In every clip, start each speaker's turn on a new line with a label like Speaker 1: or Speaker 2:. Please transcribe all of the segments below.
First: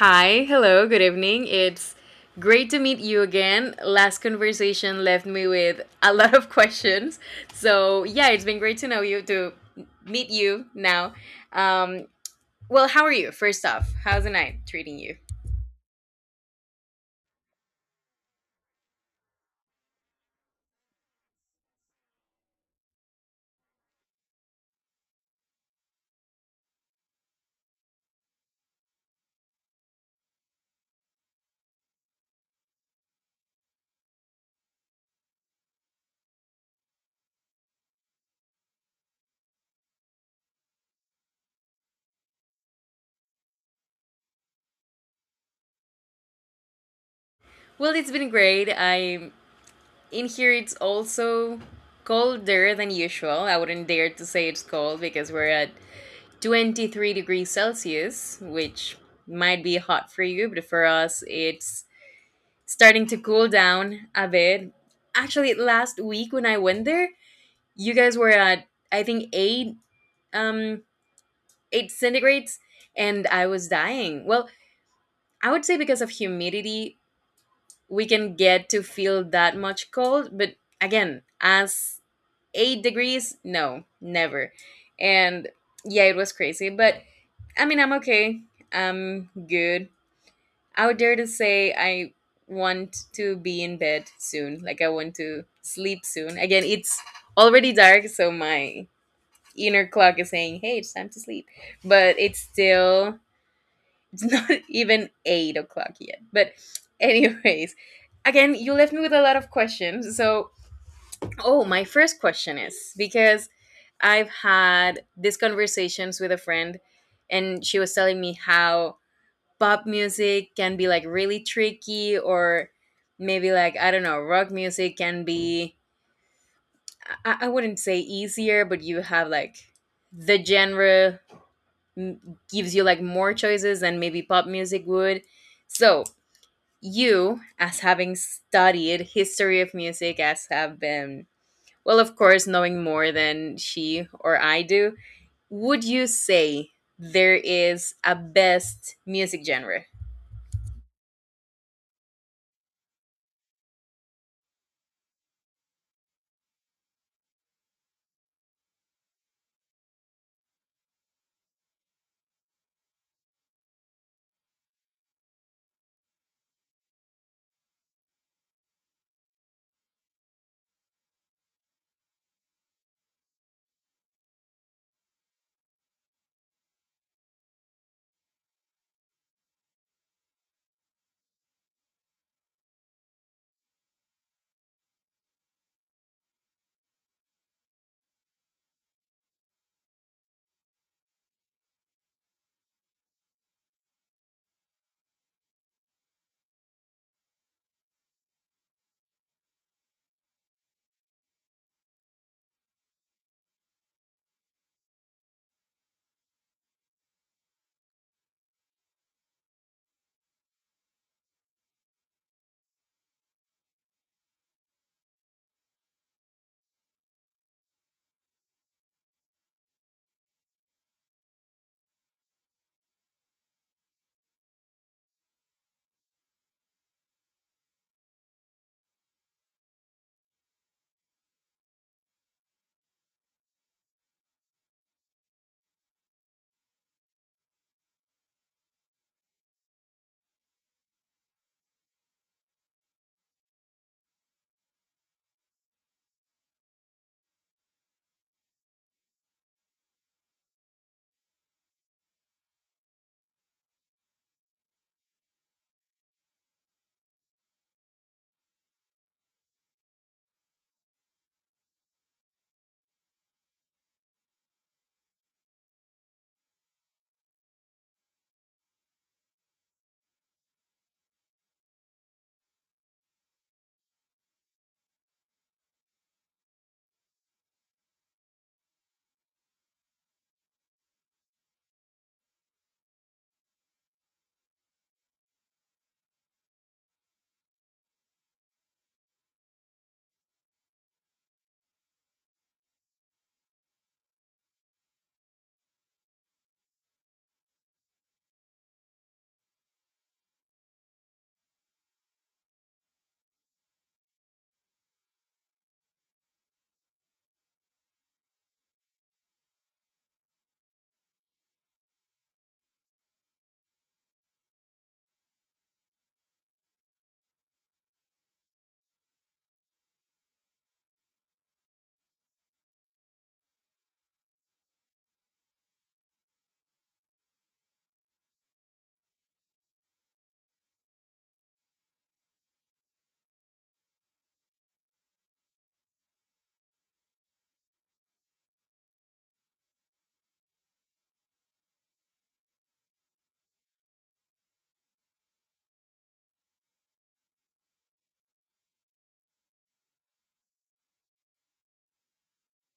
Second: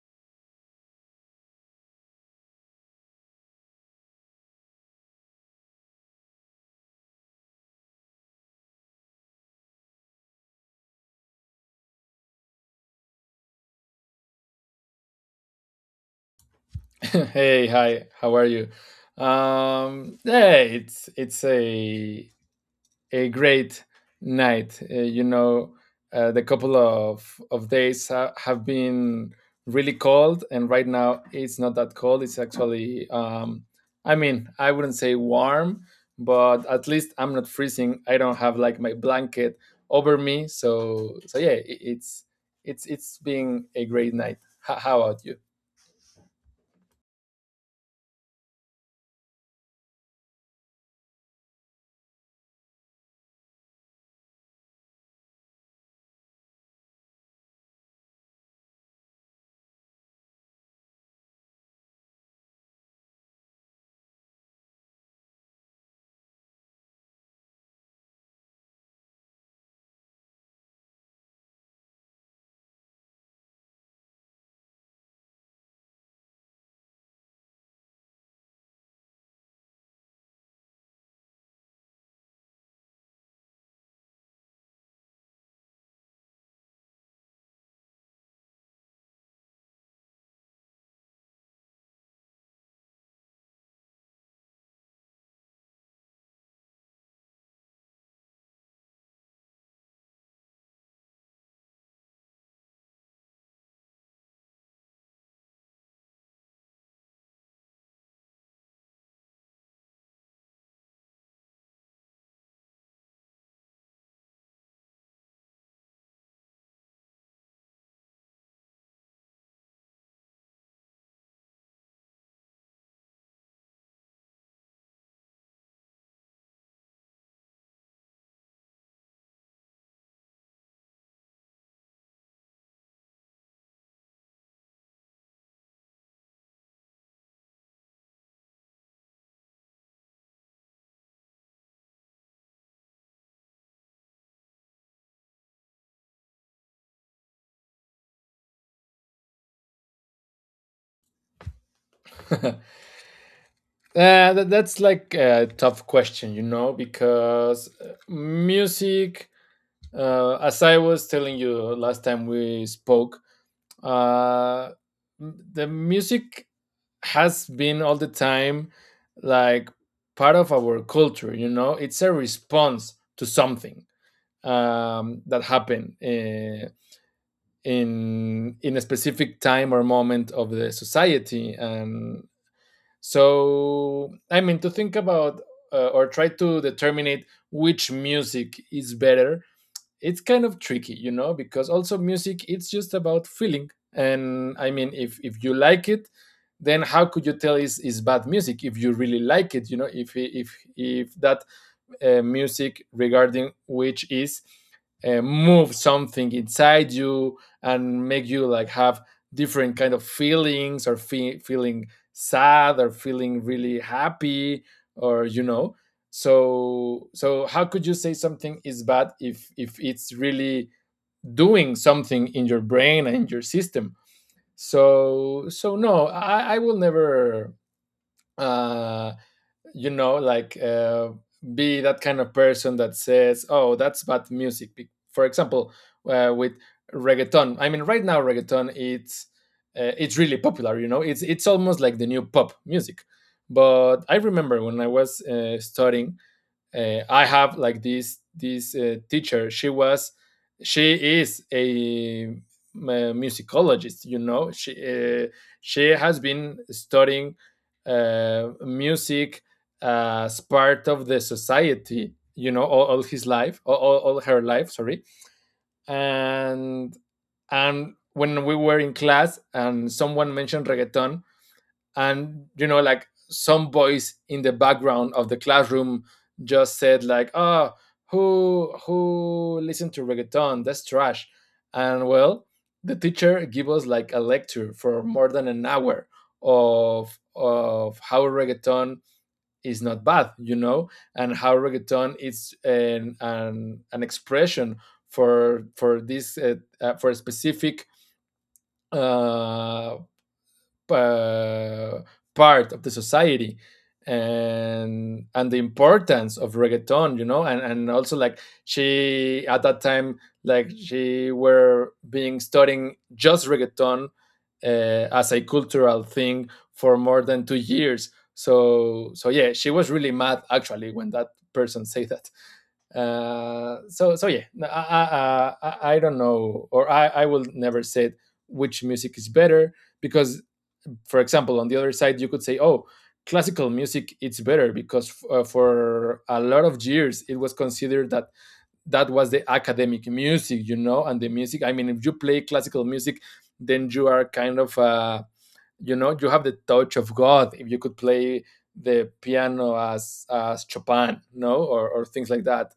Speaker 1: Hi, hello, good evening. It's great to meet you again. Last conversation left me with a lot of questions. So, yeah, it's been great to know you, to meet you now. Um, well, how are you? First off, how's the night treating you?
Speaker 2: Hey, hi. How are you? Yeah, it's a great night. The couple of days ha have been really cold, and right now it's not that cold. It's actually, I mean, I wouldn't say warm, but at least I'm not freezing. I don't have like my blanket over me, so so yeah, it's it's been a great night. How about you?
Speaker 1: Well, it's been great. I'm in here, it's also colder than usual. I wouldn't dare to say it's cold because we're at 23 degrees Celsius, which might be hot for you, but for us, it's starting to cool down a bit. Actually, last week when I went there, you guys were at I think um eight centigrades, and I was dying. Well, I would say because of humidity, we can get to feel that much cold, but again, as 8 degrees, no, never. And yeah, it was crazy, but I mean, I'm okay. I'm good. I would dare to say I want to be in bed soon. Like I want to sleep soon. Again, it's already dark, so my inner clock is saying, "Hey, it's time to sleep," but it's still it's not even 8 o'clock yet. But anyways, again, you left me with a lot of questions. So, oh, my first question is because I've had these conversations with a friend, and she was telling me how pop music can be like really tricky, or maybe like, I don't know, rock music can be, I wouldn't say easier, but you have like the genre, mm, gives you like more choices than maybe pop music would. So you, as having studied history of music, as have been, well, of course, knowing more than she or I do, would you say there is a best music genre?
Speaker 2: That's like a tough question, you know, because music, as I was telling you last time we spoke, uh, the music has been all the time like part of our culture, you know, it's a response to something that happened in a specific time or moment of the society, and so, I mean, to think about or try to determine which music is better, it's kind of tricky, you know, because also music, it's just about feeling. And I mean, if you like it, then how could you tell is bad music if you really like it? You know, if that music regarding which is move something inside you and make you like have different kind of feelings or feeling sad or feeling really happy, or you know, so so how could you say something is bad if it's really doing something in your brain and in your system? So so no, I will never uh you know, like be that kind of person that says, "Oh, that's bad music." For example, with reggaeton. I mean, right now reggaeton it's really popular. You know, it's almost like the new pop music. But I remember when I was studying, I have like this teacher. She was she is a musicologist. You know, she has been studying music as part of the society. You know, all his life, all her life. Sorry, and and when we were in class and someone mentioned reggaeton, and you know, like some voice in the background of the classroom just said like, oh, who listened to reggaeton, that's trash. And well, the teacher gave us like a lecture for more than an hour of how reggaeton is not bad, you know, and how reggaeton is an expression for this for a specific uh, uh, part of the society, and the importance of reggaeton, you know, and also like she at that time, like she were being studying just reggaeton, uh, as a cultural thing for more than 2 years. So so yeah, she was really mad actually when that person say that. So so yeah, no, I don't know, or I will never say which music is better, because for example on the other side you could say, oh, classical music it's better because for a lot of years it was considered that that was the academic music, you know, and the music, I mean, if you play classical music then you are kind of you know, you have the touch of god if you could play the piano as Chopin, no, or things like that,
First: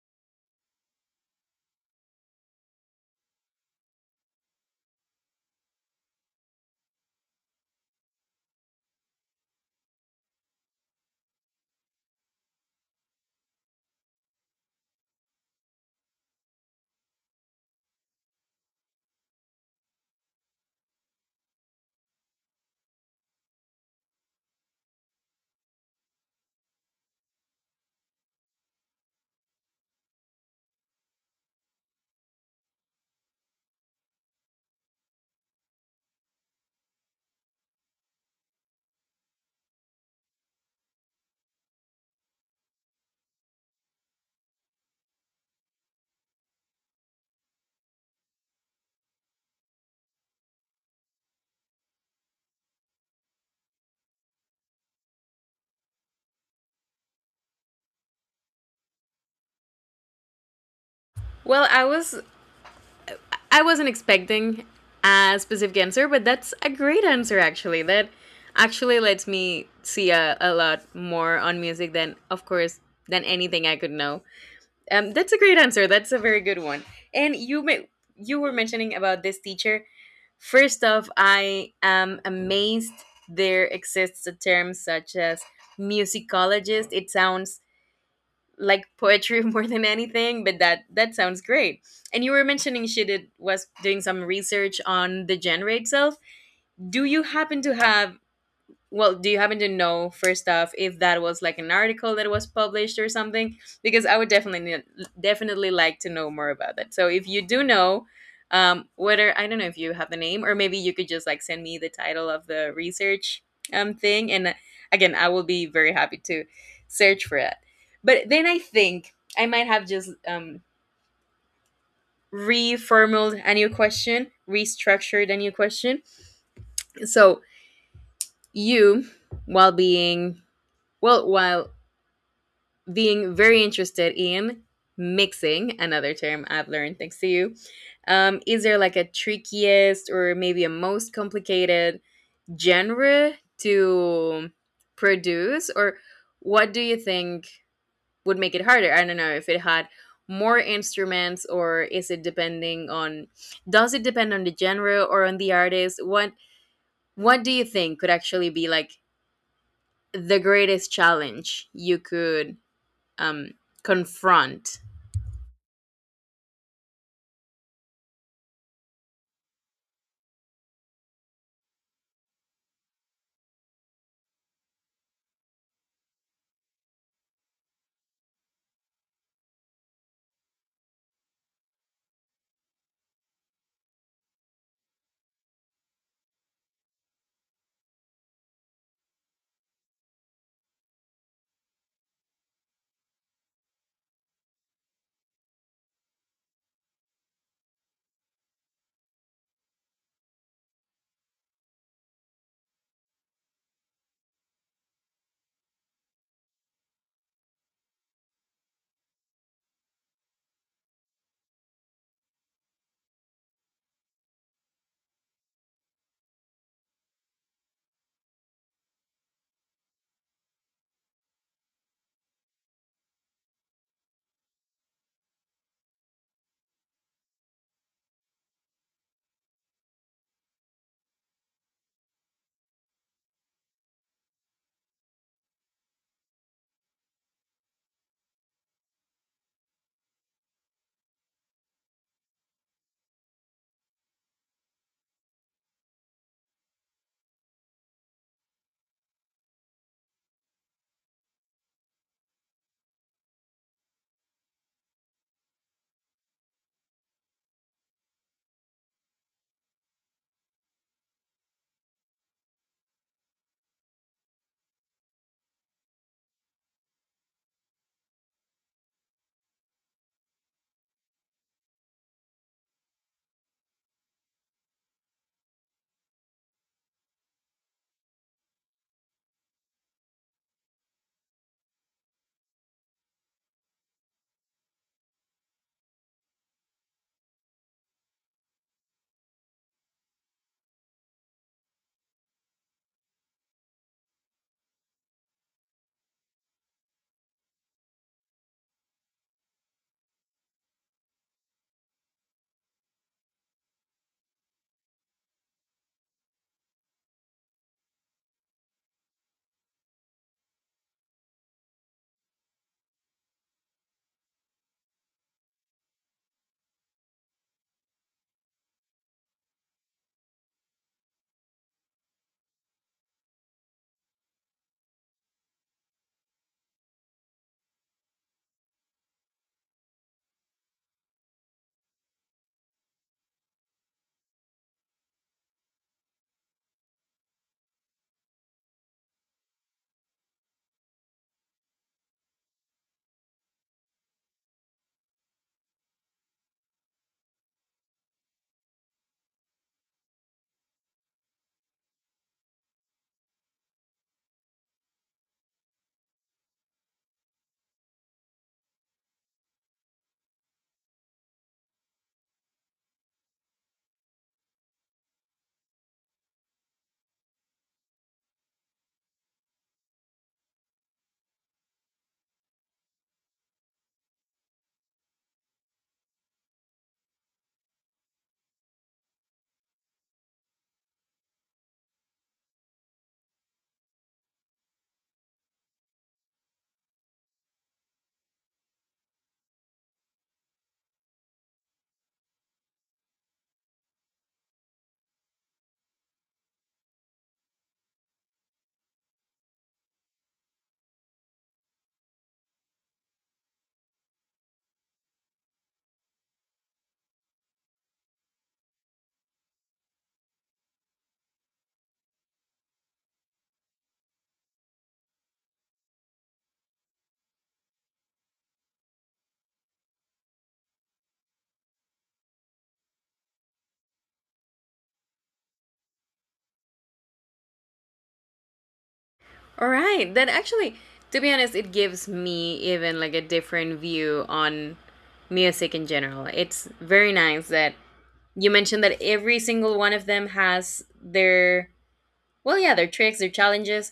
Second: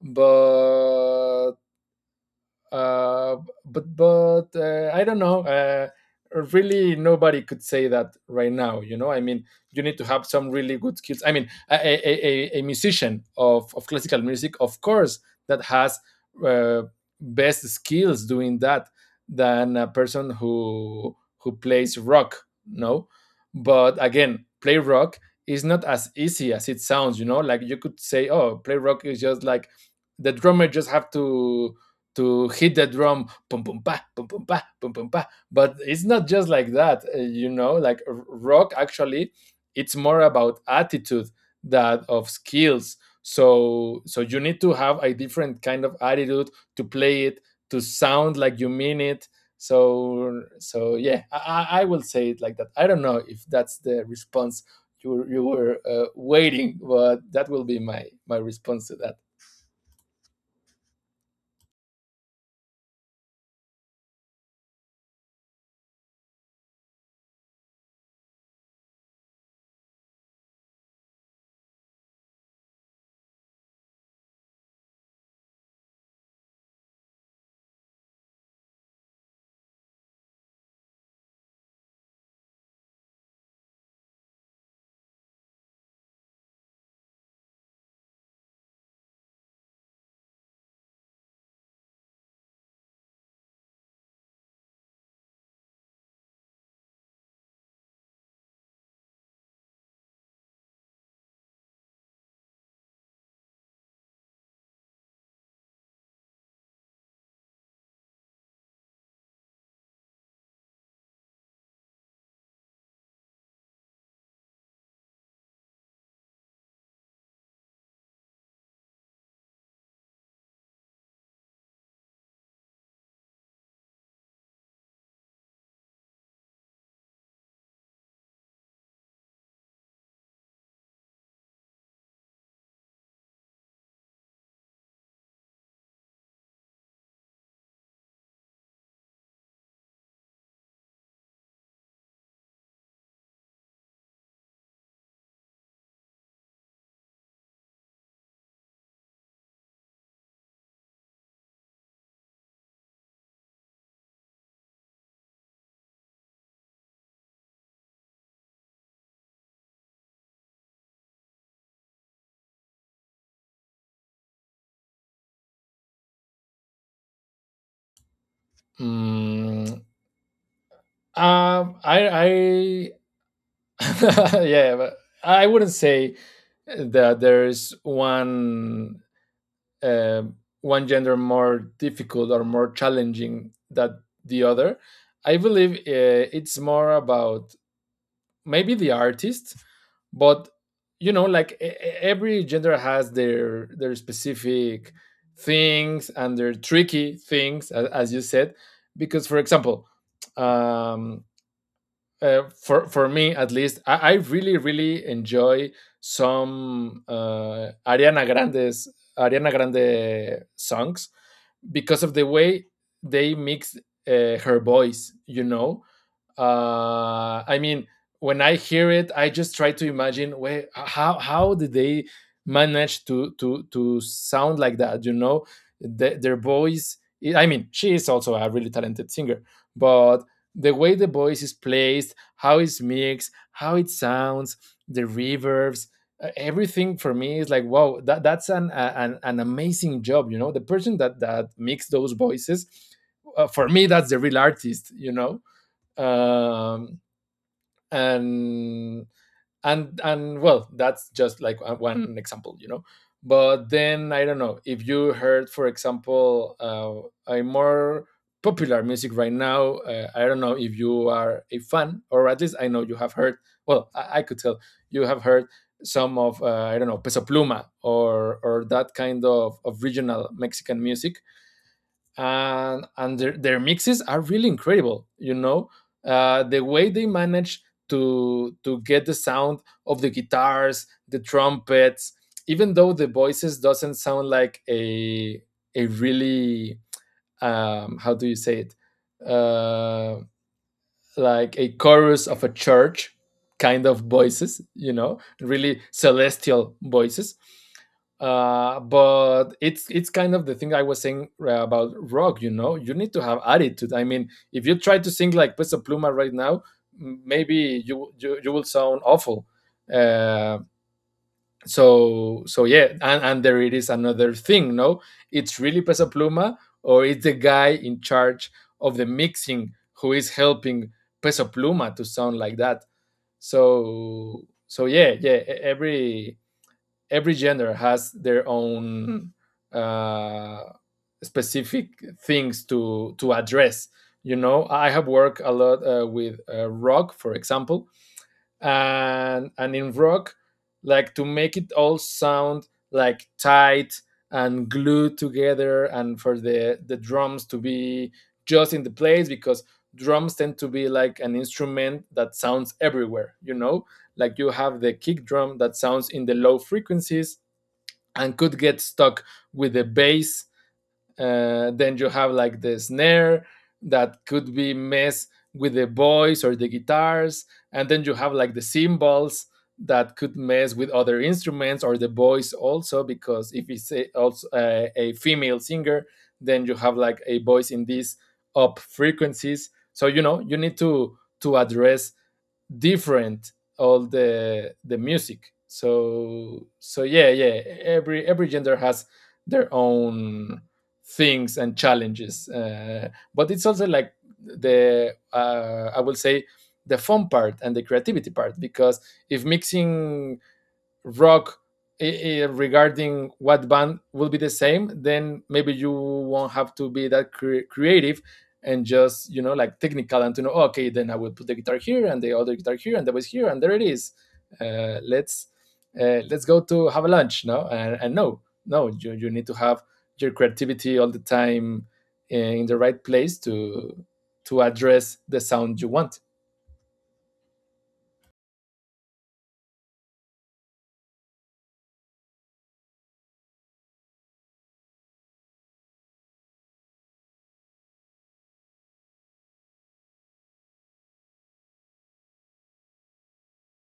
Speaker 2: but uh, I don't know. Really, nobody could say that right now. You know, I mean, you need to have some really good skills. I mean, a musician of classical music, of course, that has uh, best skills doing that than a person who plays rock. No, but again, play rock is not as easy as it sounds. You know, like you could say, oh, play rock is just like the drummer just have to hit the drum, pum pum pa pum pum pa pum pum pa, but it's not just like that. You know, like rock actually, it's more about attitude than of skills. So so you need to have a different kind of attitude to play it, to sound like you mean it. So so yeah, I, I will say it like that. I don't know if that's the response you were, waiting, but that will be my my response to that.
Speaker 1: Well, I was, I wasn't expecting a specific answer, but that's a great answer actually. That actually lets me see a lot more on music than, of course, than anything I could know. That's a great answer. That's a very good one. And you may, you were mentioning about this teacher. First off, I am amazed there exists a term such as musicologist. It sounds like poetry more than anything, but that, that sounds great. And you were mentioning she did, was doing some research on the genre itself. Do you happen to have, well, do you happen to know, first off, if that was like an article that was published or something, because I would definitely ne- definitely like to know more about that. So if you do know, whether, I don't know if you have the name, or maybe you could just like send me the title of the research thing. And again, I will be very happy to search for that. But then I think I might have just reformulated a new question, restructured a new question. So you, while being, well, while being very interested in mixing, another term I've learned thanks to you. Is there like a trickiest, or maybe a most complicated genre to produce, or what do you think would make it harder? I don't know if it had more instruments, or is it depending on, does it depend on the genre or on the artist? What do you think could actually be like the greatest challenge you could um confront?
Speaker 2: Mm. Um, I, yeah, but I wouldn't say that there's one um one gender more difficult or more challenging than the other. I believe it's more about maybe the artist, but you know, like every gender has their specific things and their tricky things, as you said, because for example. Um, for me at least, I really really enjoy some Ariana Grande songs because of the way they mix her voice. You know, I mean, when I hear it, I just try to imagine where how did they manage to sound like that? You know, their voice. I mean, she is also a really talented singer, but the way the voice is placed, how it's mixed, how it sounds, the reverbs, everything for me is like, wow, that that's an an amazing job. You know, the person that that mixed those voices. For me, that's the real artist, you know, um, and and well, that's just like one example, you know. But then I don't know if you heard, for example, a more popular music right now. I don't know if you are a fan, or at least I know you have heard, well, I could tell you have heard some of I don't know, Peso Pluma or that kind of regional Mexican music. And their mixes are really incredible, you know. The way they manage to get the sound of the guitars, the trumpets, even though the voices doesn't sound like a really how do you say it, like a chorus of a church kind of voices, you know, really celestial voices. But it's kind of the thing I was saying about rock. You know, you need to have attitude. I mean, if you try to sing like Peso Pluma right now, maybe you will sound awful. Um, so so yeah, and there it is another thing, no, it's really Pesa Pluma or it's the guy in charge of the mixing who is helping Peso Pluma to sound like that. So so yeah yeah, every genre has their own uh specific things to address. You know, I have worked a lot with rock, for example, and in rock, like to make it all sound like tight and glued together, and for the drums to be just in the place, because drums tend to be like an instrument that sounds everywhere, you know. Like you have the kick drum that sounds in the low frequencies and could get stuck with the bass. Then you have like the snare that could be messed with the voice or the guitars, and then you have like the cymbals that could mess with other instruments or the voice also, because if it's also a female singer, then you have like a voice in these up frequencies. So you know you need to address different all the music. So so yeah yeah, every gender has their own things and challenges. But it's also like the I will say, the fun part and the creativity part, because if mixing rock regarding what band will be the same, then maybe you won't have to be that creative and just, you know, like technical, and to know, okay, then I will put the guitar here and the other guitar here and the bass here and there it is. uh, let's let's go to have a lunch, no, and, and no no, you need to have your creativity all the time, eh, in the right place to address the sound you want.
Speaker 1: All right. Then actually, to be honest, it gives me even like a different view on music in general. It's very nice that you mentioned that every single one of them has their, well, yeah, their tricks, their challenges.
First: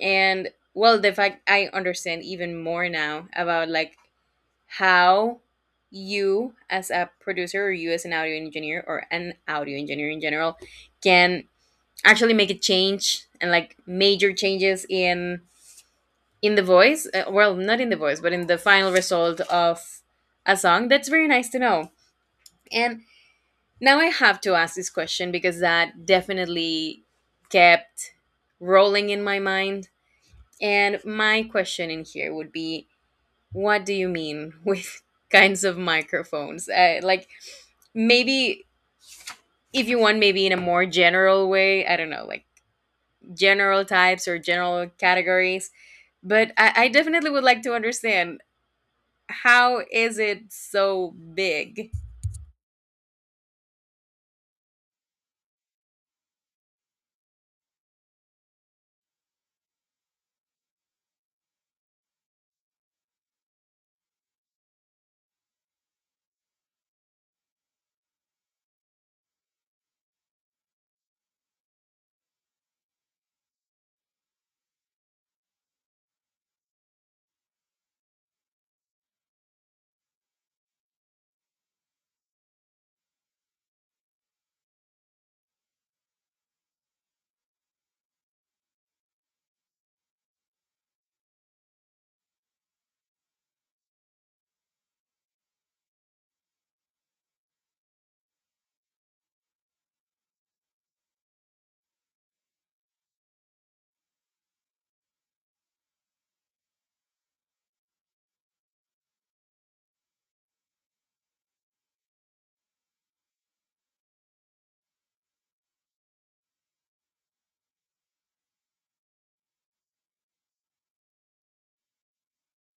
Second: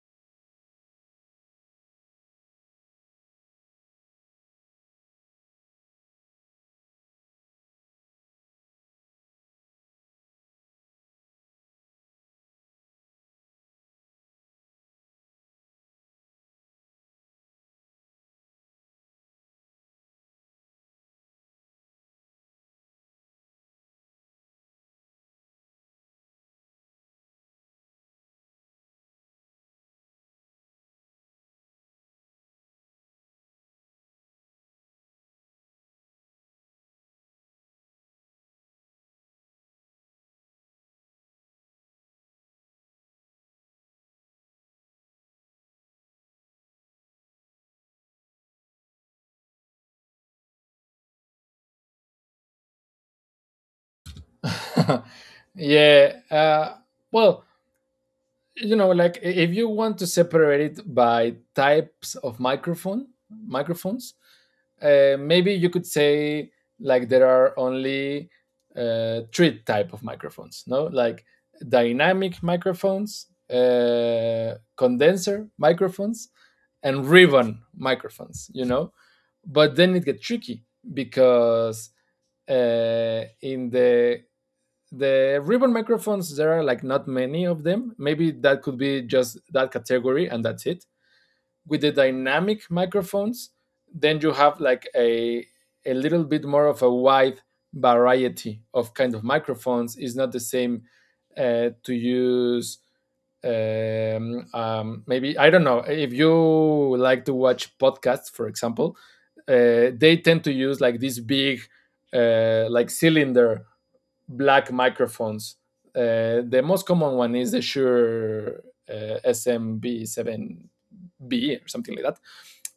Speaker 1: And well, the fact I understand even more now about like how you, as a producer, or you as an audio engineer, or an audio engineer in general, can actually make a change and like major changes in the voice, well, not in the voice, but in the final result of a song. That's very nice to know. And now I have to ask this question because that definitely kept rolling in my mind. And my question in here would be, what do you mean with kinds of microphones? Like maybe, if you want, maybe in a more general way, I don't know, like general types or general categories. But I definitely would like to understand, how is it so big?
Speaker 2: yeah. Well, you know, like, if you want to separate it by types of microphones, maybe you could say like there are only three type of microphones, no, like dynamic microphones, condenser microphones, and ribbon microphones, you know. But then it gets tricky, because in the ribbon microphones there are like not many of them, maybe that could be just that category and that's it. With the dynamic microphones, then you have like a little bit more of a wide variety of kind of microphones. It's not the same to use maybe, I don't know if you like to watch podcasts, for example. They tend to use like this big like cylinder black microphones. The most common one is the Shure SMB7B or something like that.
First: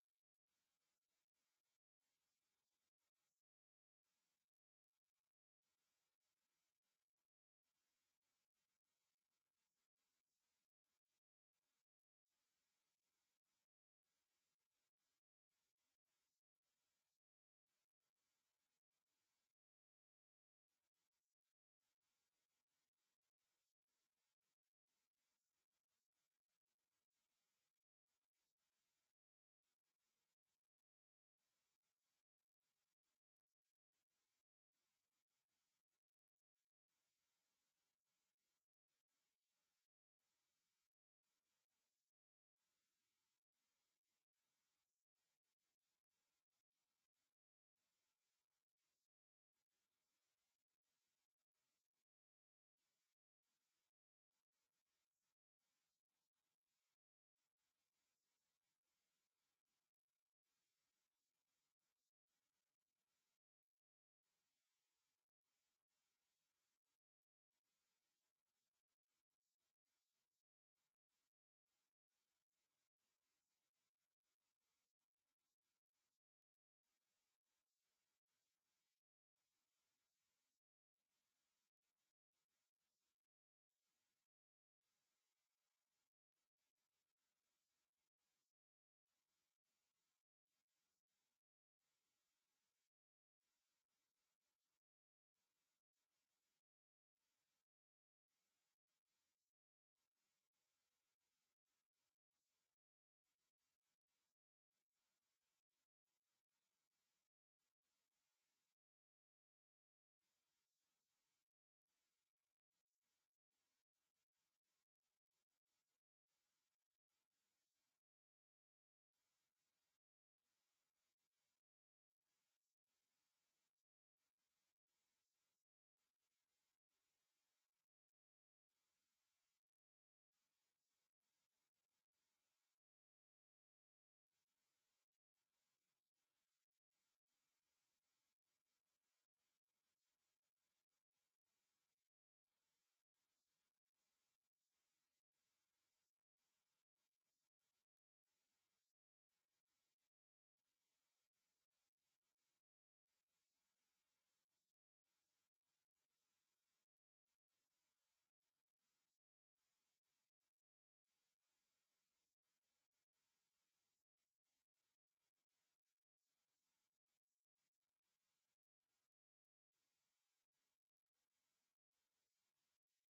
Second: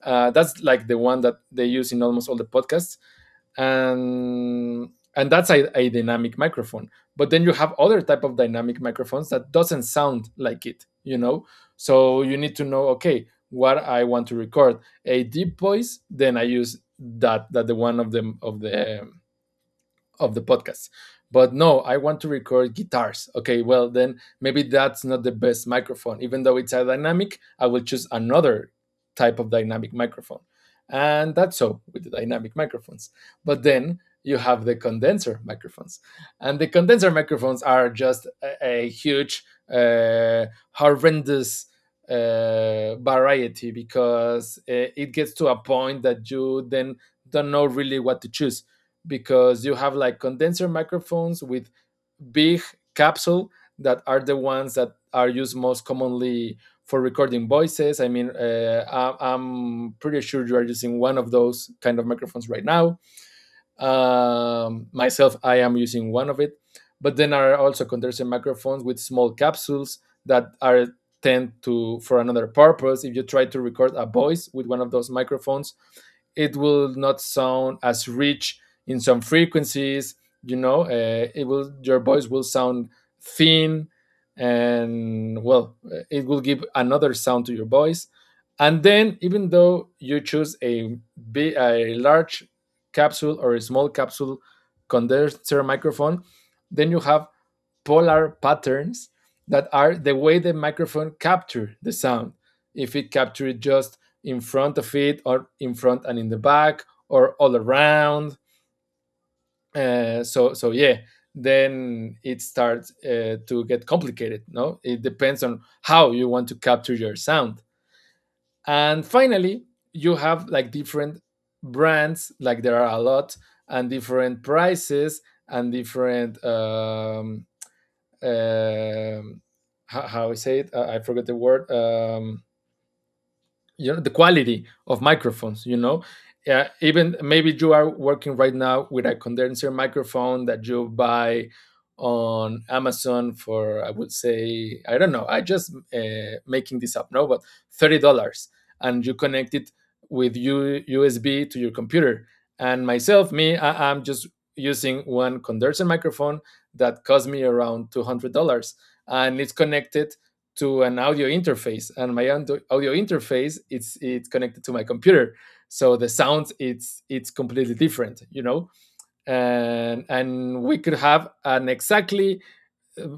Speaker 2: That's like the one that they use in almost all the podcasts, and and that's a dynamic microphone. But then you have other type of dynamic microphones that doesn't sound like it. So you need to know, okay, what I want to record. A deep voice, then I use that the one of the of the podcast. But no, I want to record guitars. Okay, well then maybe that's not the best microphone. Even though it's a dynamic, I will choose another type of dynamic microphone. And that's so with the dynamic microphones. But then you have the condenser microphones, and the condenser microphones are just a huge, uh, horrendous variety, because it gets to a point that you then don't know really what to choose. Because you have like condenser microphones with big capsule that are the ones that are used most commonly for recording voices. I mean, I'm pretty sure you are using one of those kind of microphones right now. Myself I am using one of it. But then are also condenser microphones with small capsules that are tend to for another purpose. If you try to record a voice with one of those microphones, it will not sound as rich in some frequencies. Your voice will sound thin, and well, it will give another sound to your voice. And then, even though you choose a, big, a large capsule or a small capsule condenser microphone, then you have polar patterns that are the way the microphone captures the sound. If it captures it just in front of it, or in front and in the back, or all around. So yeah, then it starts to get complicated. No, it depends on how you want to capture your sound. And finally, you have like different brands, like there are a lot, and different prices and different um how I say it, I forgot the word. You know, the quality of microphones, you know. Yeah, even maybe you are working right now with a condenser microphone that you buy on Amazon for, I would say, I don't know, I just making this up, no, but $30, and you connect it with USB to your computer. And myself, I'm just using one condenser microphone that cost me around $200, and it's connected to an audio interface, and my audio interface it's connected to my computer. So the sound it's completely different, you know. And we could have an exactly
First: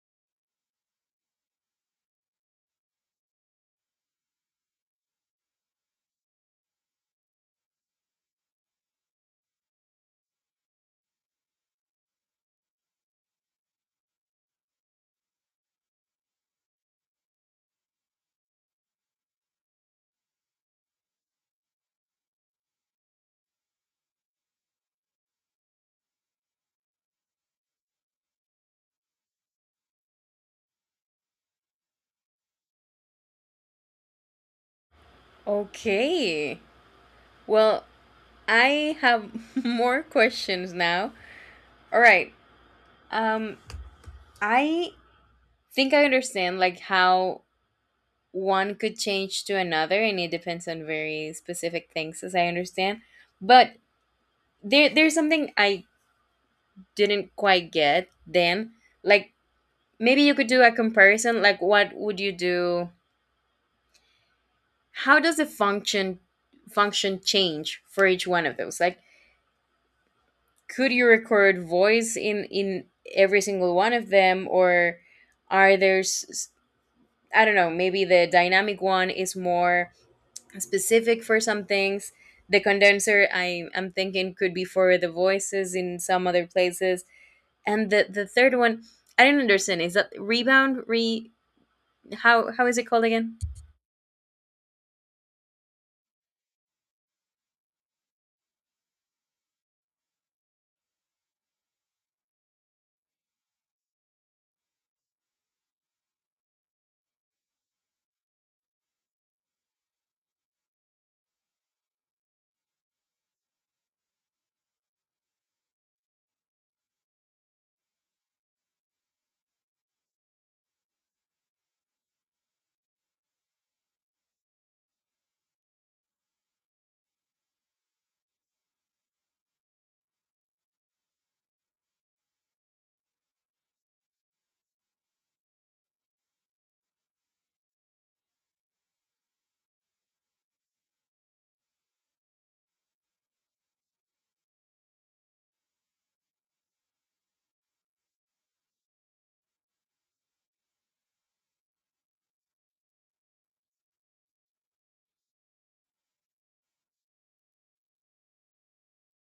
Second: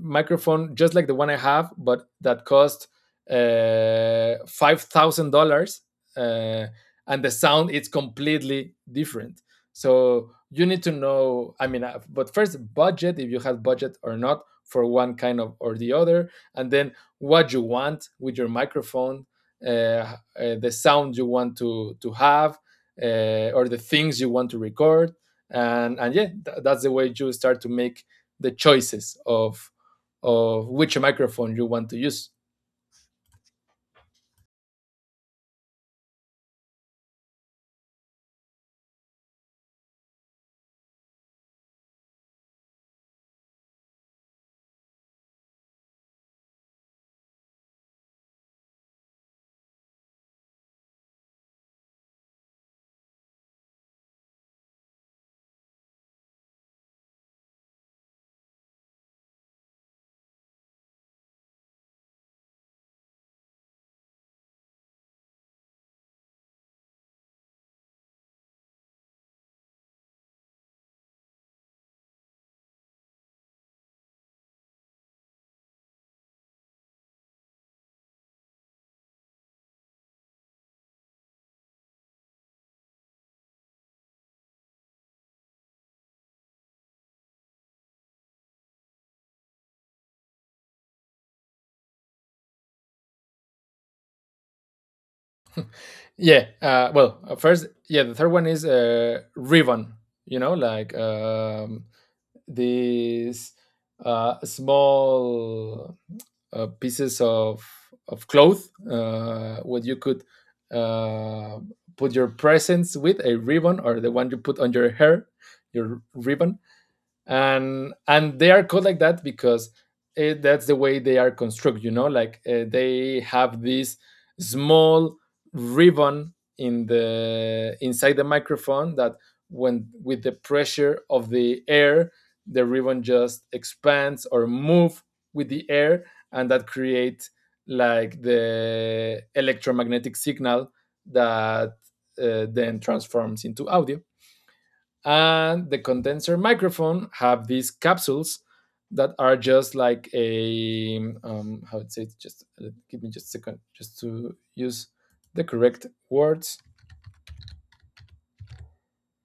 Speaker 2: microphone just like the one I have, but that cost 5,000 dollars, uh, and the sound is completely different. So you need to know. But first, budget, if you have budget or not for one kind of or the other, and then what you want with your microphone, uh, uh, the sound you want to have, or the things you want to record, and yeah, th that's the way you start to make the choices of which microphone you want to use.
Speaker 1: Okay. Well, I have more questions now. All right. Um I think I understand like how one could change to another, and it depends on very specific things, as I understand. But there's something I didn't quite get then. Like maybe you could do a comparison. Like, what would you do? How does the function change for each one of those? Like could you record voice in every single one of them, or are there I don't know, maybe the dynamic one is more specific for some things, the condenser, I, I'm thinking could be for the voices in some other places, and the third one I didn't understand, is that rebound re, how is it called again?
Speaker 2: Yeah. First, yeah, the third one is ribbon. You know, like these small pieces of cloth, what you could uh, put your presents with a ribbon, or the one you put on your hair, your ribbon. And they are called like that because that's the way they are constructed, you know. Like they have this small ribbon in the inside the microphone that when with the pressure of the air, the ribbon just expands or move with the air, and that creates like the electromagnetic signal that then transforms into audio. And the condenser microphone have these capsules that are just like a how it says, just give me just a second just to use the correct words.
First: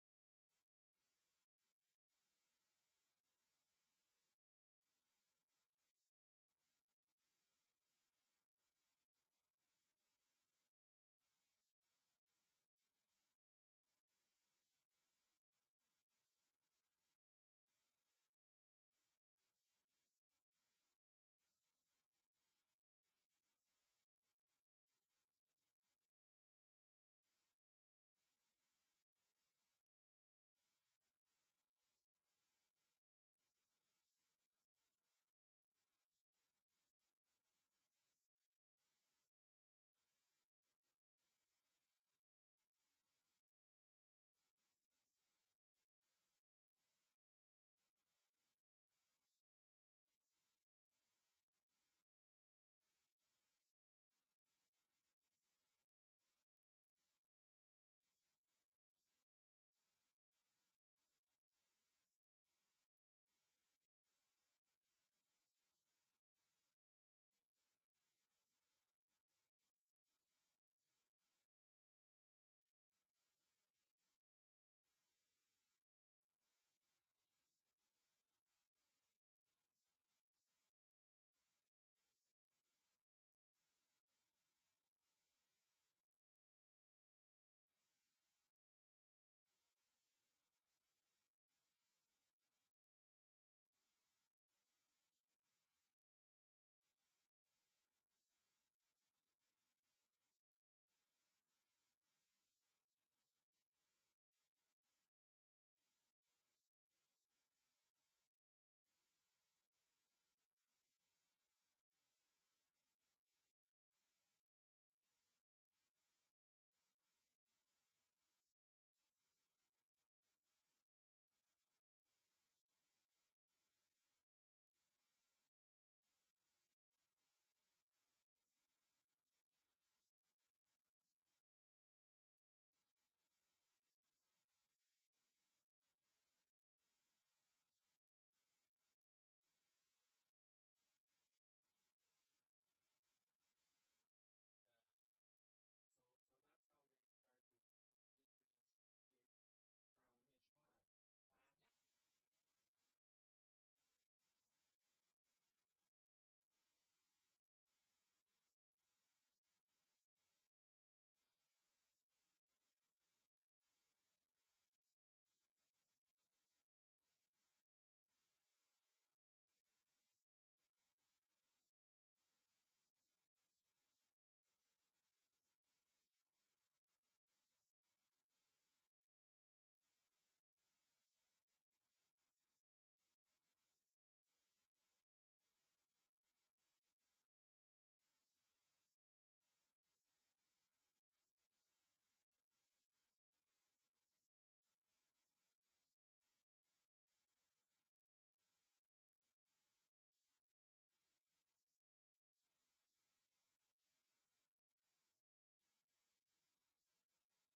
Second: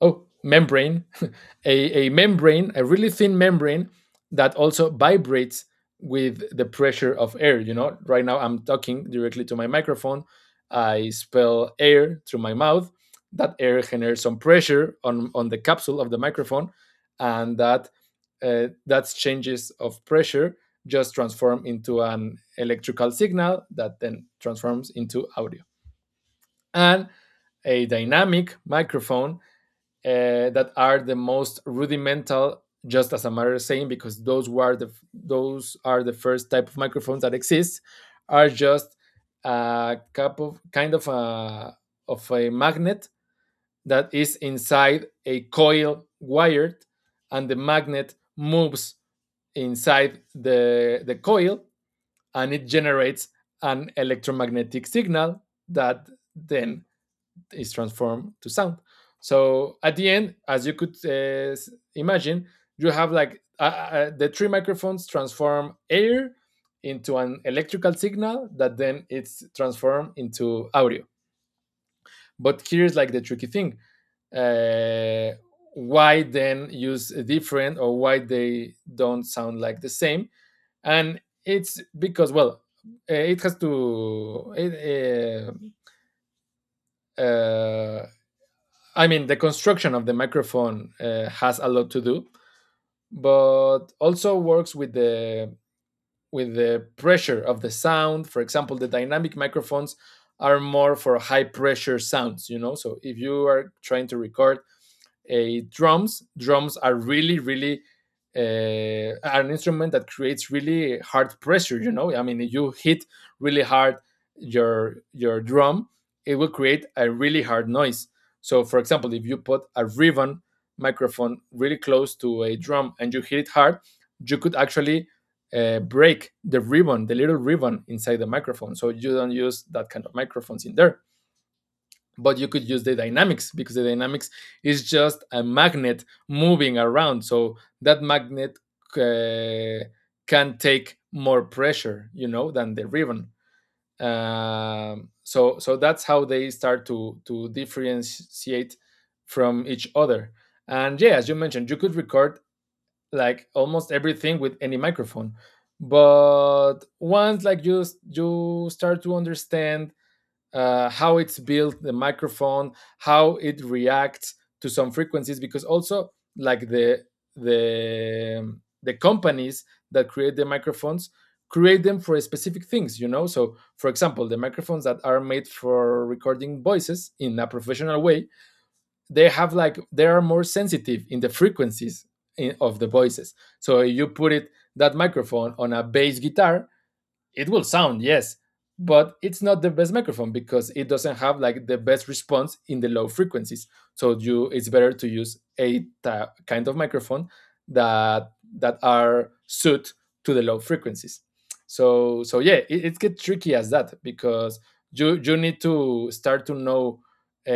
Speaker 2: Oh, membrane. A membrane, a really thin membrane that also vibrates with the pressure of air. You know, right now I'm talking directly to my microphone. I spell air through my mouth. That air generates some pressure on the capsule of the microphone, and that that's changes of pressure just transform into an electrical signal that then transforms into audio. And a dynamic microphone, that are the most rudimental, just as a matter of saying, because those are the first type of microphones that exist, are just a cup of kind of a magnet that is inside a coil wired, and the magnet moves inside the coil, and it generates an electromagnetic signal that then is transformed to sound. So at the end, as you could imagine, you have like the three microphones transform air into an electrical signal that then it's transformed into audio. But here's like the tricky thing, uh, why then use a different, or why they don't sound like the same. And it's because, well, it has to it, uh, uh, I mean, the construction of the microphone has a lot to do, but also works with the pressure of the sound. For example, the dynamic microphones are more for high pressure sounds, you know. So if you are trying to record a drums. Drums are really, really an instrument that creates really hard pressure. You know, I mean, if you hit really hard your drum, it will create a really hard noise. So, for example, if you put a ribbon microphone really close to a drum and you hit it hard, you could actually break the ribbon, the little ribbon inside the microphone. So you don't use that kind of microphones in there, but you could use the dynamics, because the dynamics is just a magnet moving around, so that magnet uh, can take more pressure, you know, than the ribbon. So that's how they start to differentiate from each other. And yeah, as you mentioned, you could record like almost everything with any microphone, but once like you start to understand how it's built, the microphone, how it reacts to some frequencies, because also like the the companies that create the microphones create them for specific things, you know. So for example, the microphones that are made for recording voices in a professional way, they have like they are more sensitive in the frequencies in, of the voices. So you put it that microphone on a bass guitar, it will sound, yes, but it's not the best microphone because it doesn't have like the best response in the low frequencies. So you, it's better to use a kind of microphone that that are suited to the low frequencies. So so yeah, it gets tricky as that because you need to start to know uh,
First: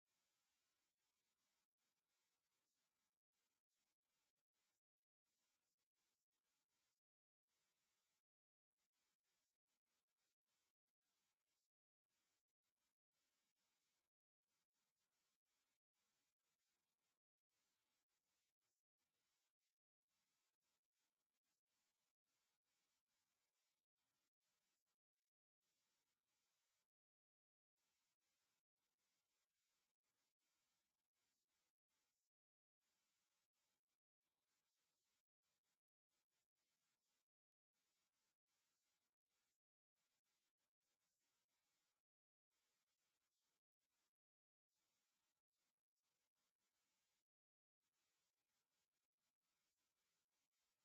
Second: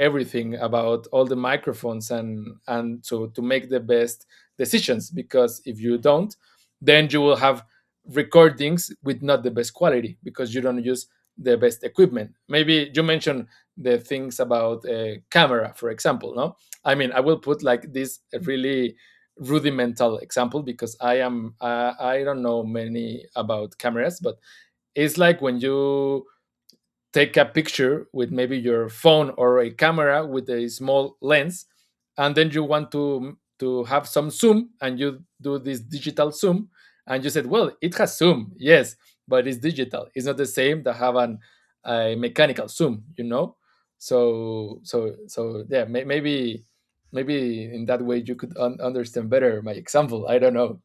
Speaker 2: everything about all the microphones, and so to make the best decisions, because if you don't, then you will have recordings with not the best quality, because you don't use the best equipment. Maybe you mentioned the things about a camera, for example. No, I mean, I will put like this really rudimental example because I am I don't know many about cameras, but it's like when you take a picture with maybe your phone or a camera with a small lens, and then you want to to have some zoom, and you do this digital zoom, and you said, well, it has zoom, yes, but it's digital, it's not the same that have an a mechanical zoom, you know. So yeah, maybe maybe in that way you could understand better my example, I don't know.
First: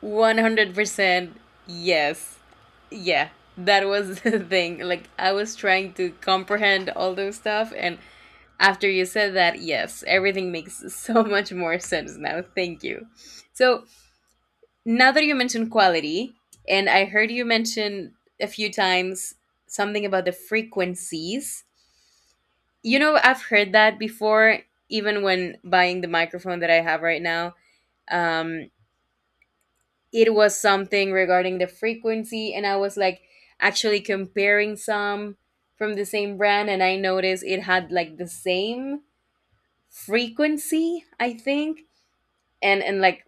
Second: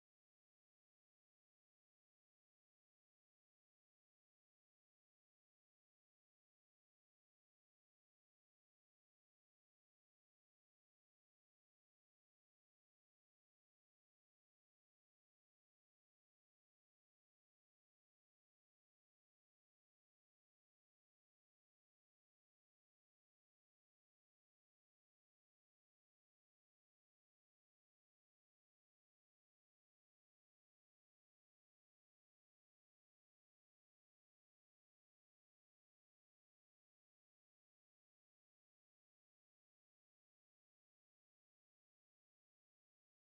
Speaker 1: 100%, yes, yeah, that was the thing, like I was trying to comprehend all those stuff. And after you said that, yes, everything makes so much more sense now. Thank you. So, now that you mentioned quality, and I heard you mention a few times something about the frequencies, you know, I've heard that before, even when buying the microphone that I have right now. Um, it was something regarding the frequency, and I was like actually comparing some from the same brand, and I noticed it had like the same frequency, I think. And like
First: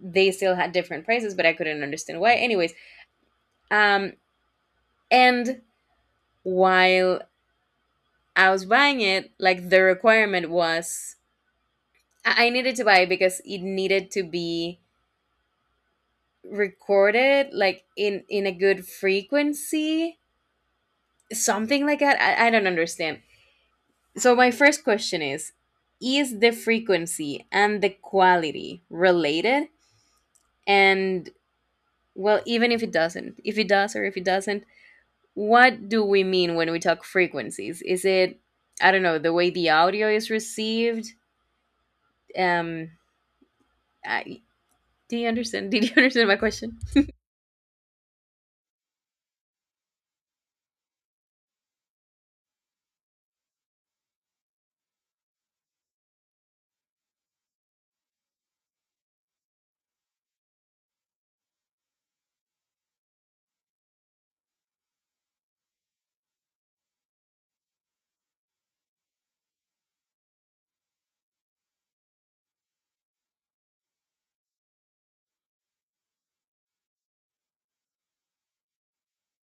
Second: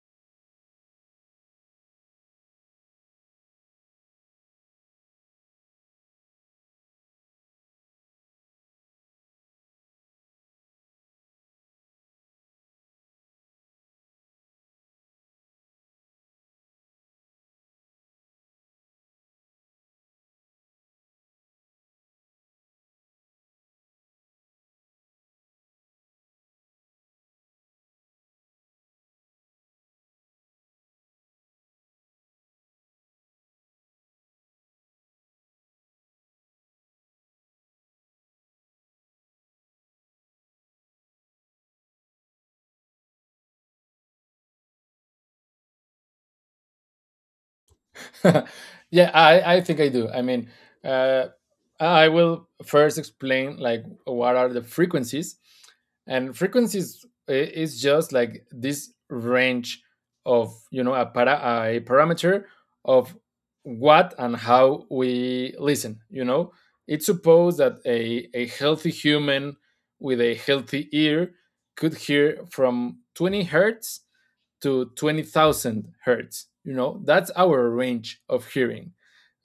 Speaker 1: they still had different prices, but I couldn't understand why. Anyways, um, and while I was buying it, like the requirement was I needed to buy it because it needed to be recorded like in a good frequency, something like that. I don't understand. So my first question is the frequency and the quality related? And well, even if it doesn't, if it does or if it doesn't, what do we mean when we talk frequencies? Is it, I don't know, the way the audio is received? Um, I, do you understand? Did you understand my question?
Speaker 2: Yeah, I think I do. I mean, uh, I will first explain like what are the frequencies. And frequencies is just like this range of, you know, a parameter of what and how we listen. You know, it's supposed that a healthy human with a healthy ear could hear from 20 hertz to 20,000 hertz. You know, that's our range of hearing,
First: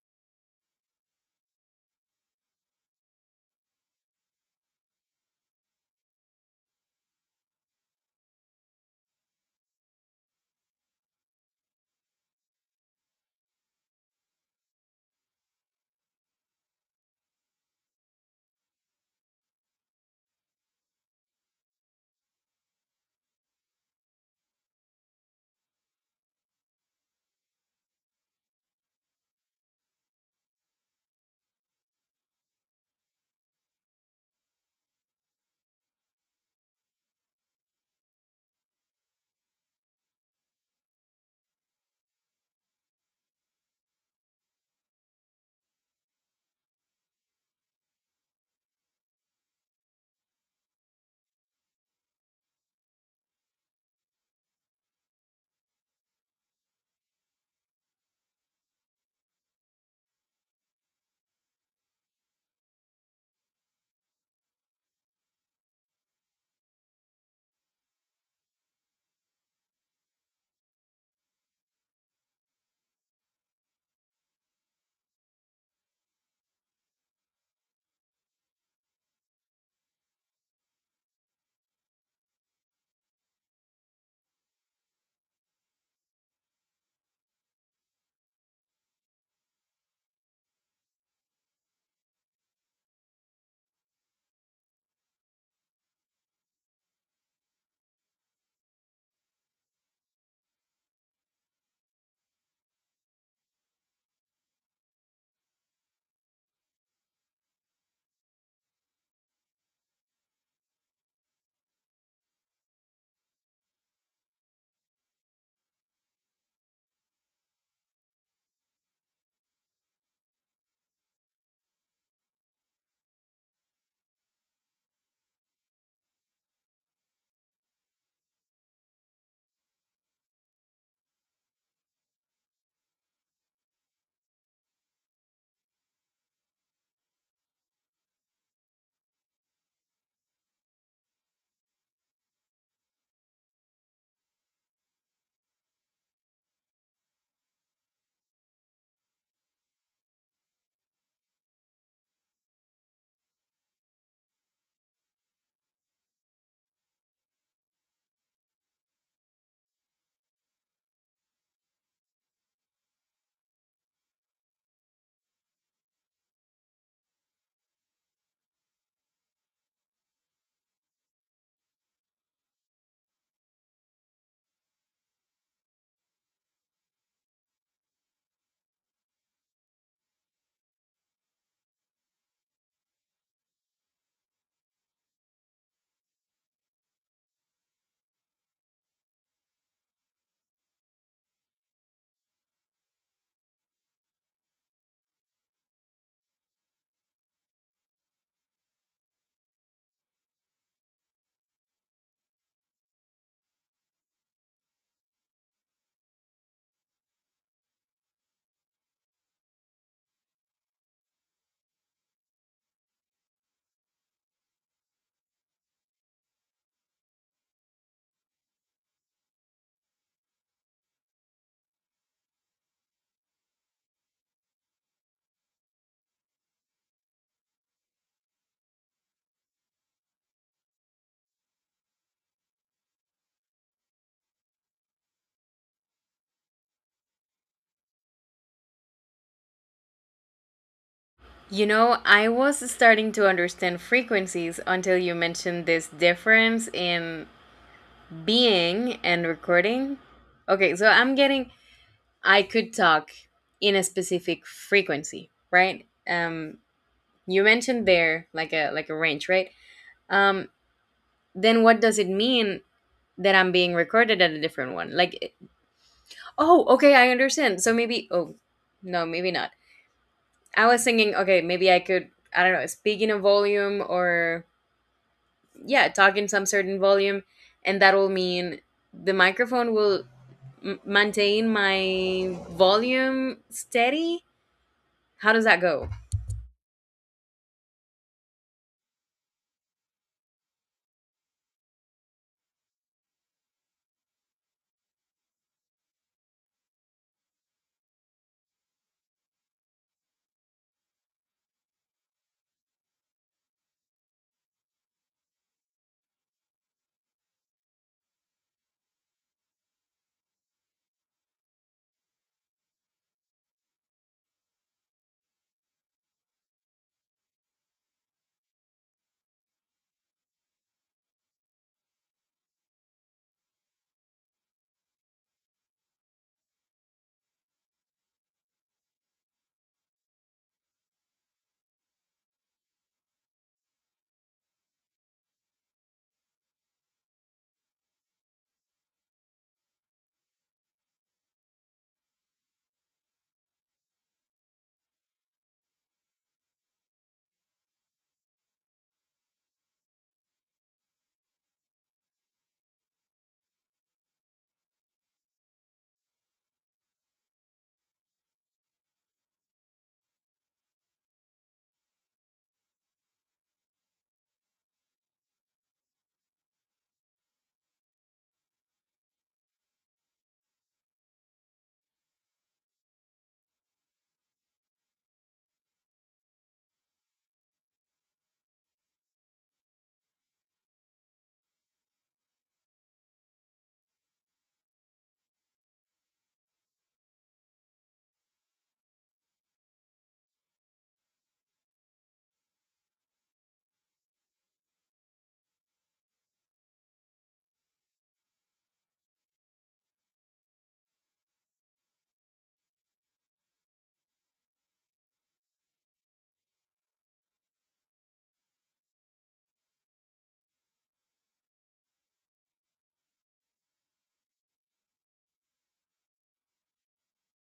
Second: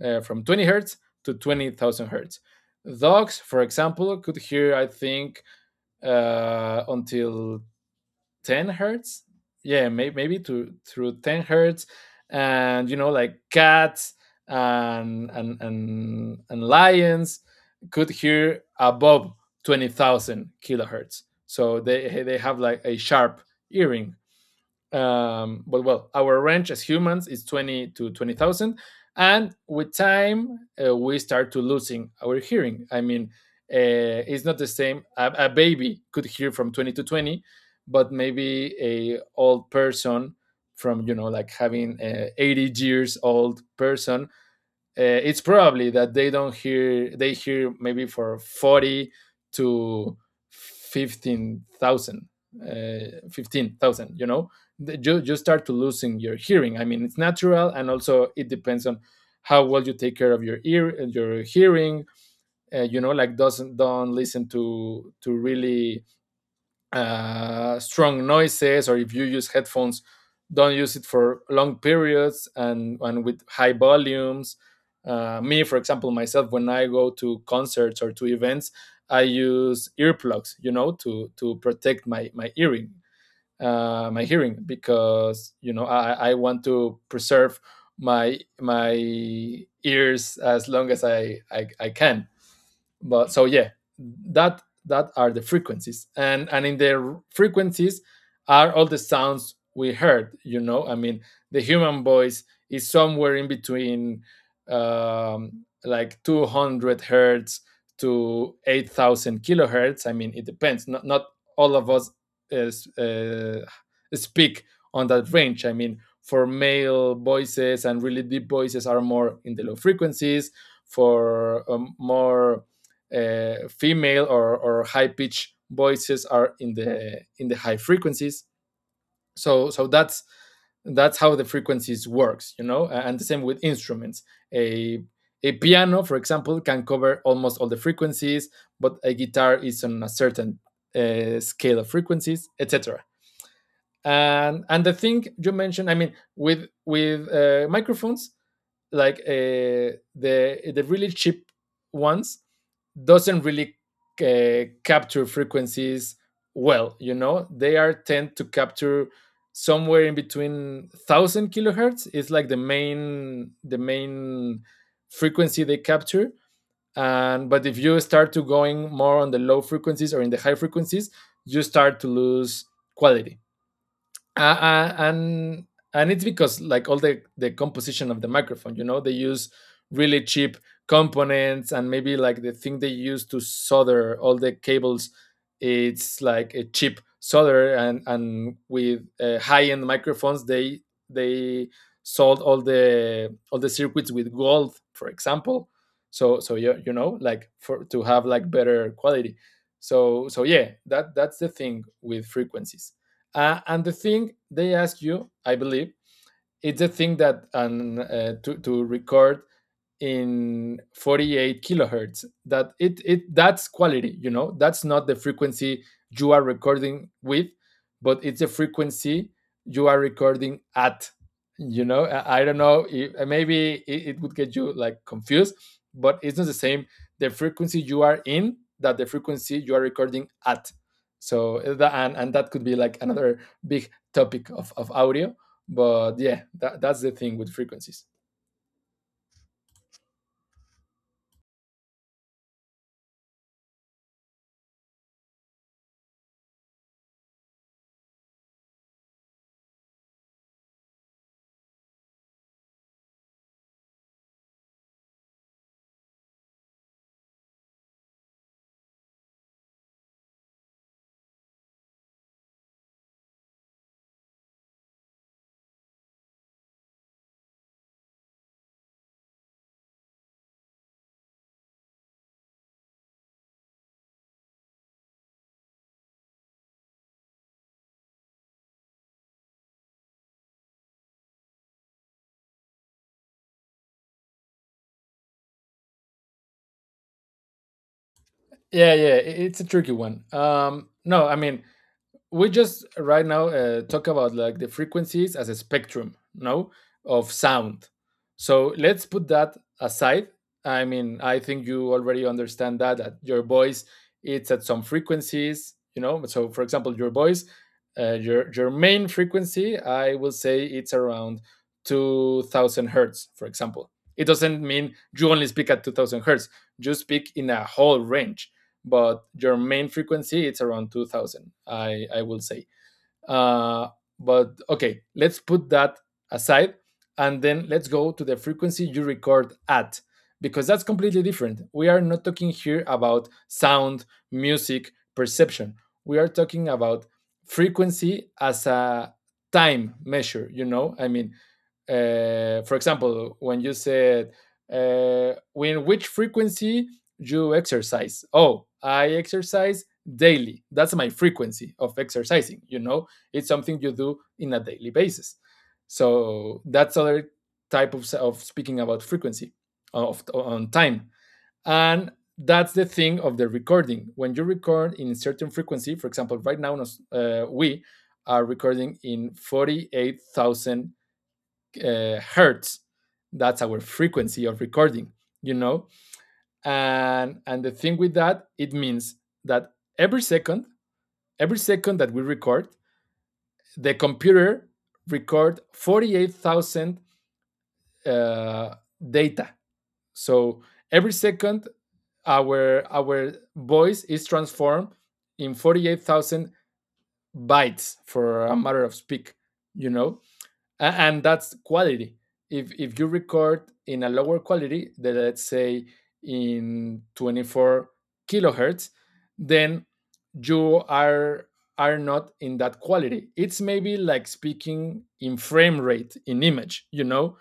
Speaker 2: from 20 hertz to 20,000 hertz. Dogs, for example, could hear, I think, until 10 hertz. Yeah, maybe to through 10 hertz. And, you know, like cats and lions could hear above 20,000 kilohertz. So they have like a sharp earring. But well, our range as humans is 20 to 20,000. And with time, we start to losing our hearing. I mean, it's not the same. A baby could hear from 20 to 20, but maybe a old person from, like having a 80 years old person it's probably that they don't hear they hear maybe for 40 to 15,000, 15,000. You start to losing your hearing. I mean, it's natural, and also it depends on how well you take care of your ear your hearing. Doesn't don't listen to really strong noises, or if you use headphones, don't use it for long periods and, with high volumes. Me, for example, myself, when I go to concerts or to events, I use earplugs, to protect my hearing, because I want to preserve my ears as long as I can. But so yeah, that are the frequencies, and in the frequencies are all the sounds we heard. The human voice is somewhere in between, like 200 hertz to 8,000 kilohertz. I mean, it depends. Not all of us is, uh, speak on that range. I mean, for male voices and really deep voices are more in the low frequencies, for more female or high pitched voices are in the high frequencies. So that's how the frequencies works, you know. And the same with instruments. A a piano, for example, can cover almost all the frequencies, but a guitar is on a certain scale of frequencies, etc. And the thing you mentioned, I mean, with microphones, like the really cheap ones doesn't really capture frequencies well. They are tend to capture somewhere in between 1,000 kilohertz. It's like the main frequency they capture. And but if you start to going more on the low frequencies or in the high frequencies, you start to lose quality, and it's because like all the composition of the microphone. They use really cheap components, and maybe like the thing they use to solder all the cables, it's like a cheap solder. And with high-end microphones, they they sold all the circuits with gold, for example. So you know, like, for to have like better quality. So yeah, that's the thing with frequencies. And the thing they ask you, I believe, it's the thing that to, record in 48 kilohertz, that it that's quality. That's not the frequency you are recording with, but it's a frequency you are recording at. I don't know, if maybe it would get you like confused, but it's not the same, the frequency you are in that the frequency you are recording at. So and, that could be like another big topic of audio. But yeah, that's the thing with frequencies.
Speaker 1: You know, I was starting to understand frequencies until you mentioned this difference in being and recording. Okay, so I'm getting, I could talk in a specific frequency, right? You mentioned there like a range, right? Um, then what does it mean that I'm being recorded at a different one? Like, it- oh, okay, I understand. So maybe, oh, no, maybe not. I was thinking, okay, maybe I could, I don't know, speak in a volume, or, yeah, talk in some certain volume, and that will mean the microphone will maintain my volume steady. How does that go?
Speaker 2: Yeah, yeah, it's a tricky one. No, I mean, we just right now talk about like the frequencies as a spectrum, no, of sound. So let's put that aside. I mean, I think you already understand that your voice it's at some frequencies. So for example, your voice, your main frequency, I will say it's around 2,000 hertz, for example. It doesn't mean you only speak at 2,000 hertz. You speak in a whole range, but your main frequency it's around 2000, I will say uh, but okay, let's put that aside, and then let's go to the frequency you record at, because that's completely different. We are not talking here about sound, music, perception. We are talking about frequency as a time measure, you know? I mean, for example, when you said, when which frequency you exercise? Oh, I exercise daily. That's my frequency of exercising, you know? It's something you do in a daily basis. So that's other type of speaking about frequency of on time. And that's the thing of the recording. When you record in a certain frequency, for example, right now we are recording in 48,000 hertz. That's our frequency of recording, you know? And the thing with that, it means that every second, every second that we record, the computer record 48,000 uh, data. So every second, our voice is transformed in 48,000 bytes for a matter of speak. You know, and that's quality. If if you record in a lower quality, that let's say in 24 kilohertz, then you are not in that quality. It's maybe like speaking in frame rate in image,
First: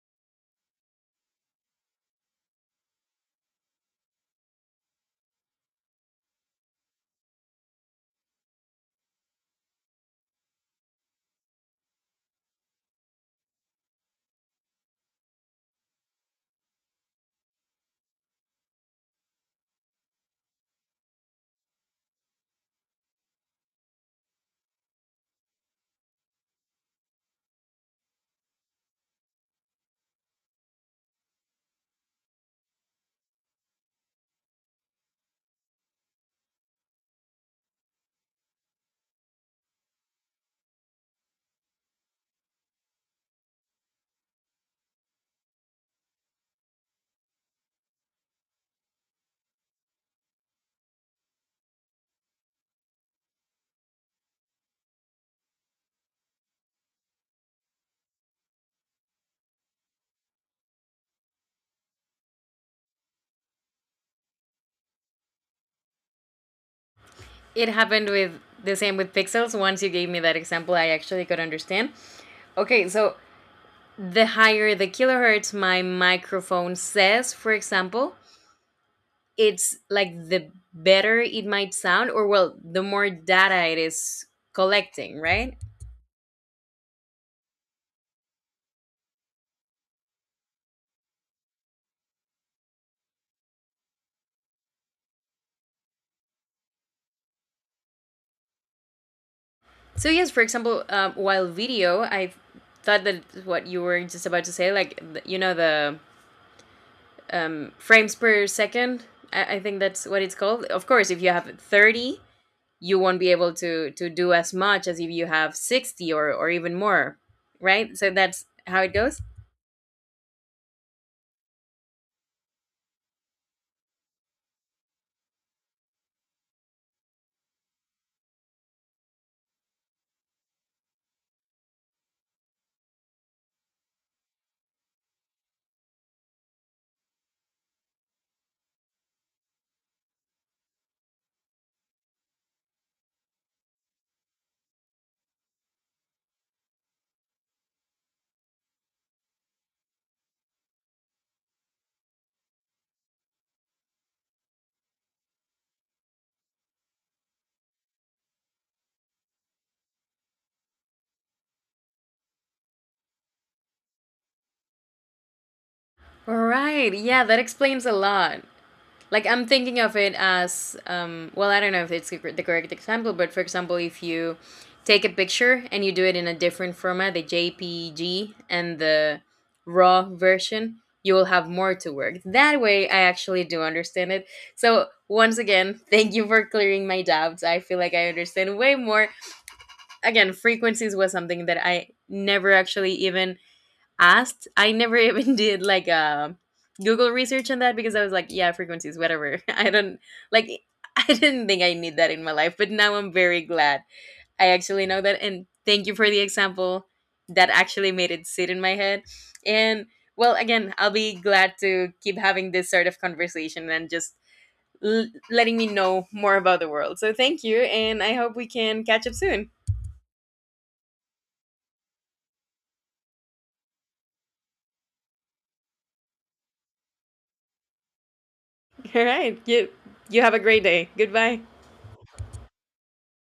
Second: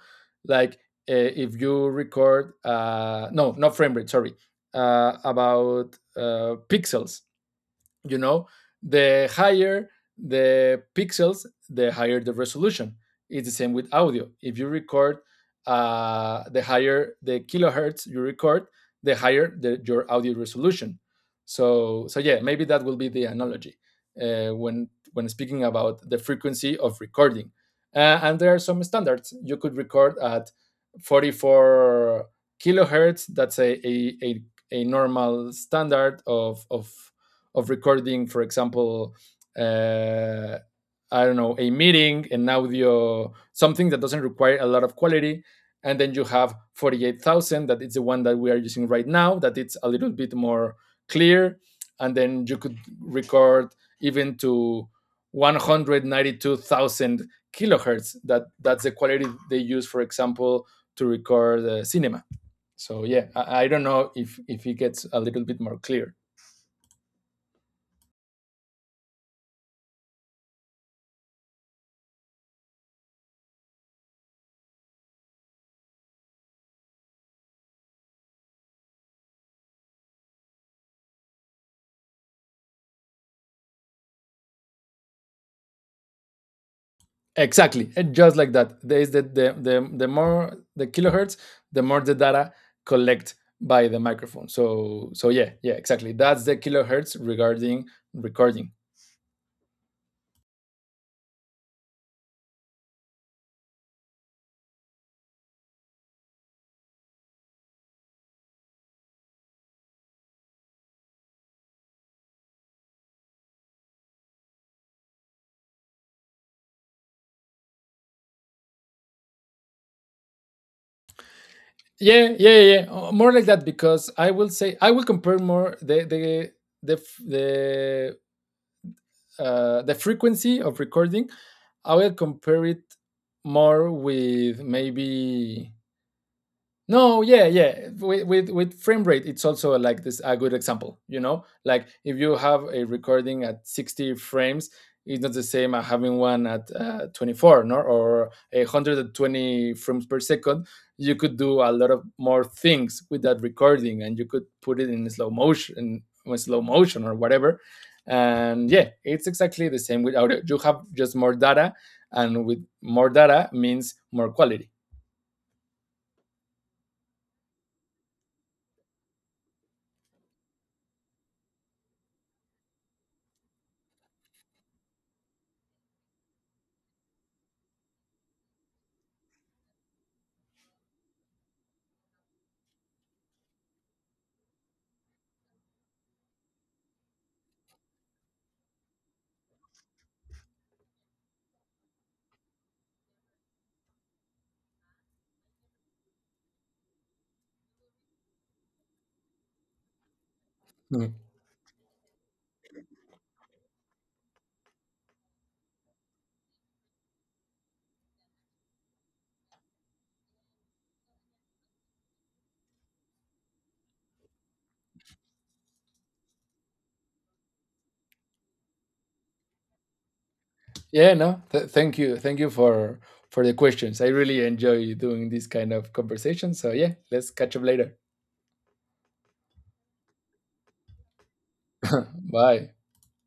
Speaker 2: like if you record, no, not frame rate, sorry, about pixels. you know the higher the pixels, the higher the resolution. It's the same with audio. If you record, the higher the kilohertz you record, the higher your audio resolution. So yeah, maybe that will be the analogy when speaking about the frequency of recording. And there are some standards. You could record at 44 kilohertz. That's a normal standard of recording, for example, uh, I don't know, a meeting, an audio, something that doesn't require a lot of quality. And then you have 48,000, that is the one that we are using right now, that it's a little bit more clear. And then you could record even to 192,000 kilohertz. That's the quality they use, for example, to record cinema. So yeah, I don't know if it gets a little bit more clear.
Speaker 1: It happened with the same with pixels. Once you gave me that example, I actually could understand. Okay, so the higher the kilohertz my microphone says, for example, it's like the better it might sound, or well, the more data it is collecting, right?
Speaker 2: Exactly, and just like that, there is the more the kilohertz, the more the data collect by the microphone. So yeah, yeah, exactly. That's the kilohertz regarding recording.
Speaker 1: So, yes, for example, while video, I thought that what you were just about to say, like, th- you know, the frames per second, I think that's what it's called. Of course, if you have 30, you won't be able to do as much as if you have 60 or even more, right? So, that's how it goes.
Speaker 2: Yeah, yeah, yeah, yeah. More like that, because I will compare more the f- the the frequency of recording. I will compare it more with maybe, no, yeah, yeah. With, with frame rate, it's also like this, a good example. If you have a recording at 60 frames, it's not the same as having one at 24, no, or 120 frames per second. You could do a lot of more things with that recording, and you could put it in slow motion or whatever. And yeah, it's exactly the same with audio. You have just more data, and with more data means more quality.
Speaker 1: Right. Yeah, that explains a lot. Like I'm thinking of it as, well, I don't know if it's the the correct example, but for example, if you take a picture and you do it in a different format, the JPG and the raw version, you will have more to work. That way, I actually do understand it. So, once again, thank you for clearing my doubts. I feel like I understand way more. Again, frequencies was something that I never actually even asked. I never even did like a Google research on that because I was like, yeah, frequencies, whatever. I don't like I didn't think I need that in my life, but now I'm very glad I actually know that, and thank you for the example that actually made it sit in my head. And well, again, I'll be glad to keep having this sort of conversation and just letting me know more about the world. So thank you, and I hope we can catch up soon.
Speaker 2: Yeah, no. Thank you for the questions. I really enjoy doing this kind of conversation. So yeah, let's catch up later.
Speaker 1: All right. You have a great day. Goodbye.
Speaker 2: Bye.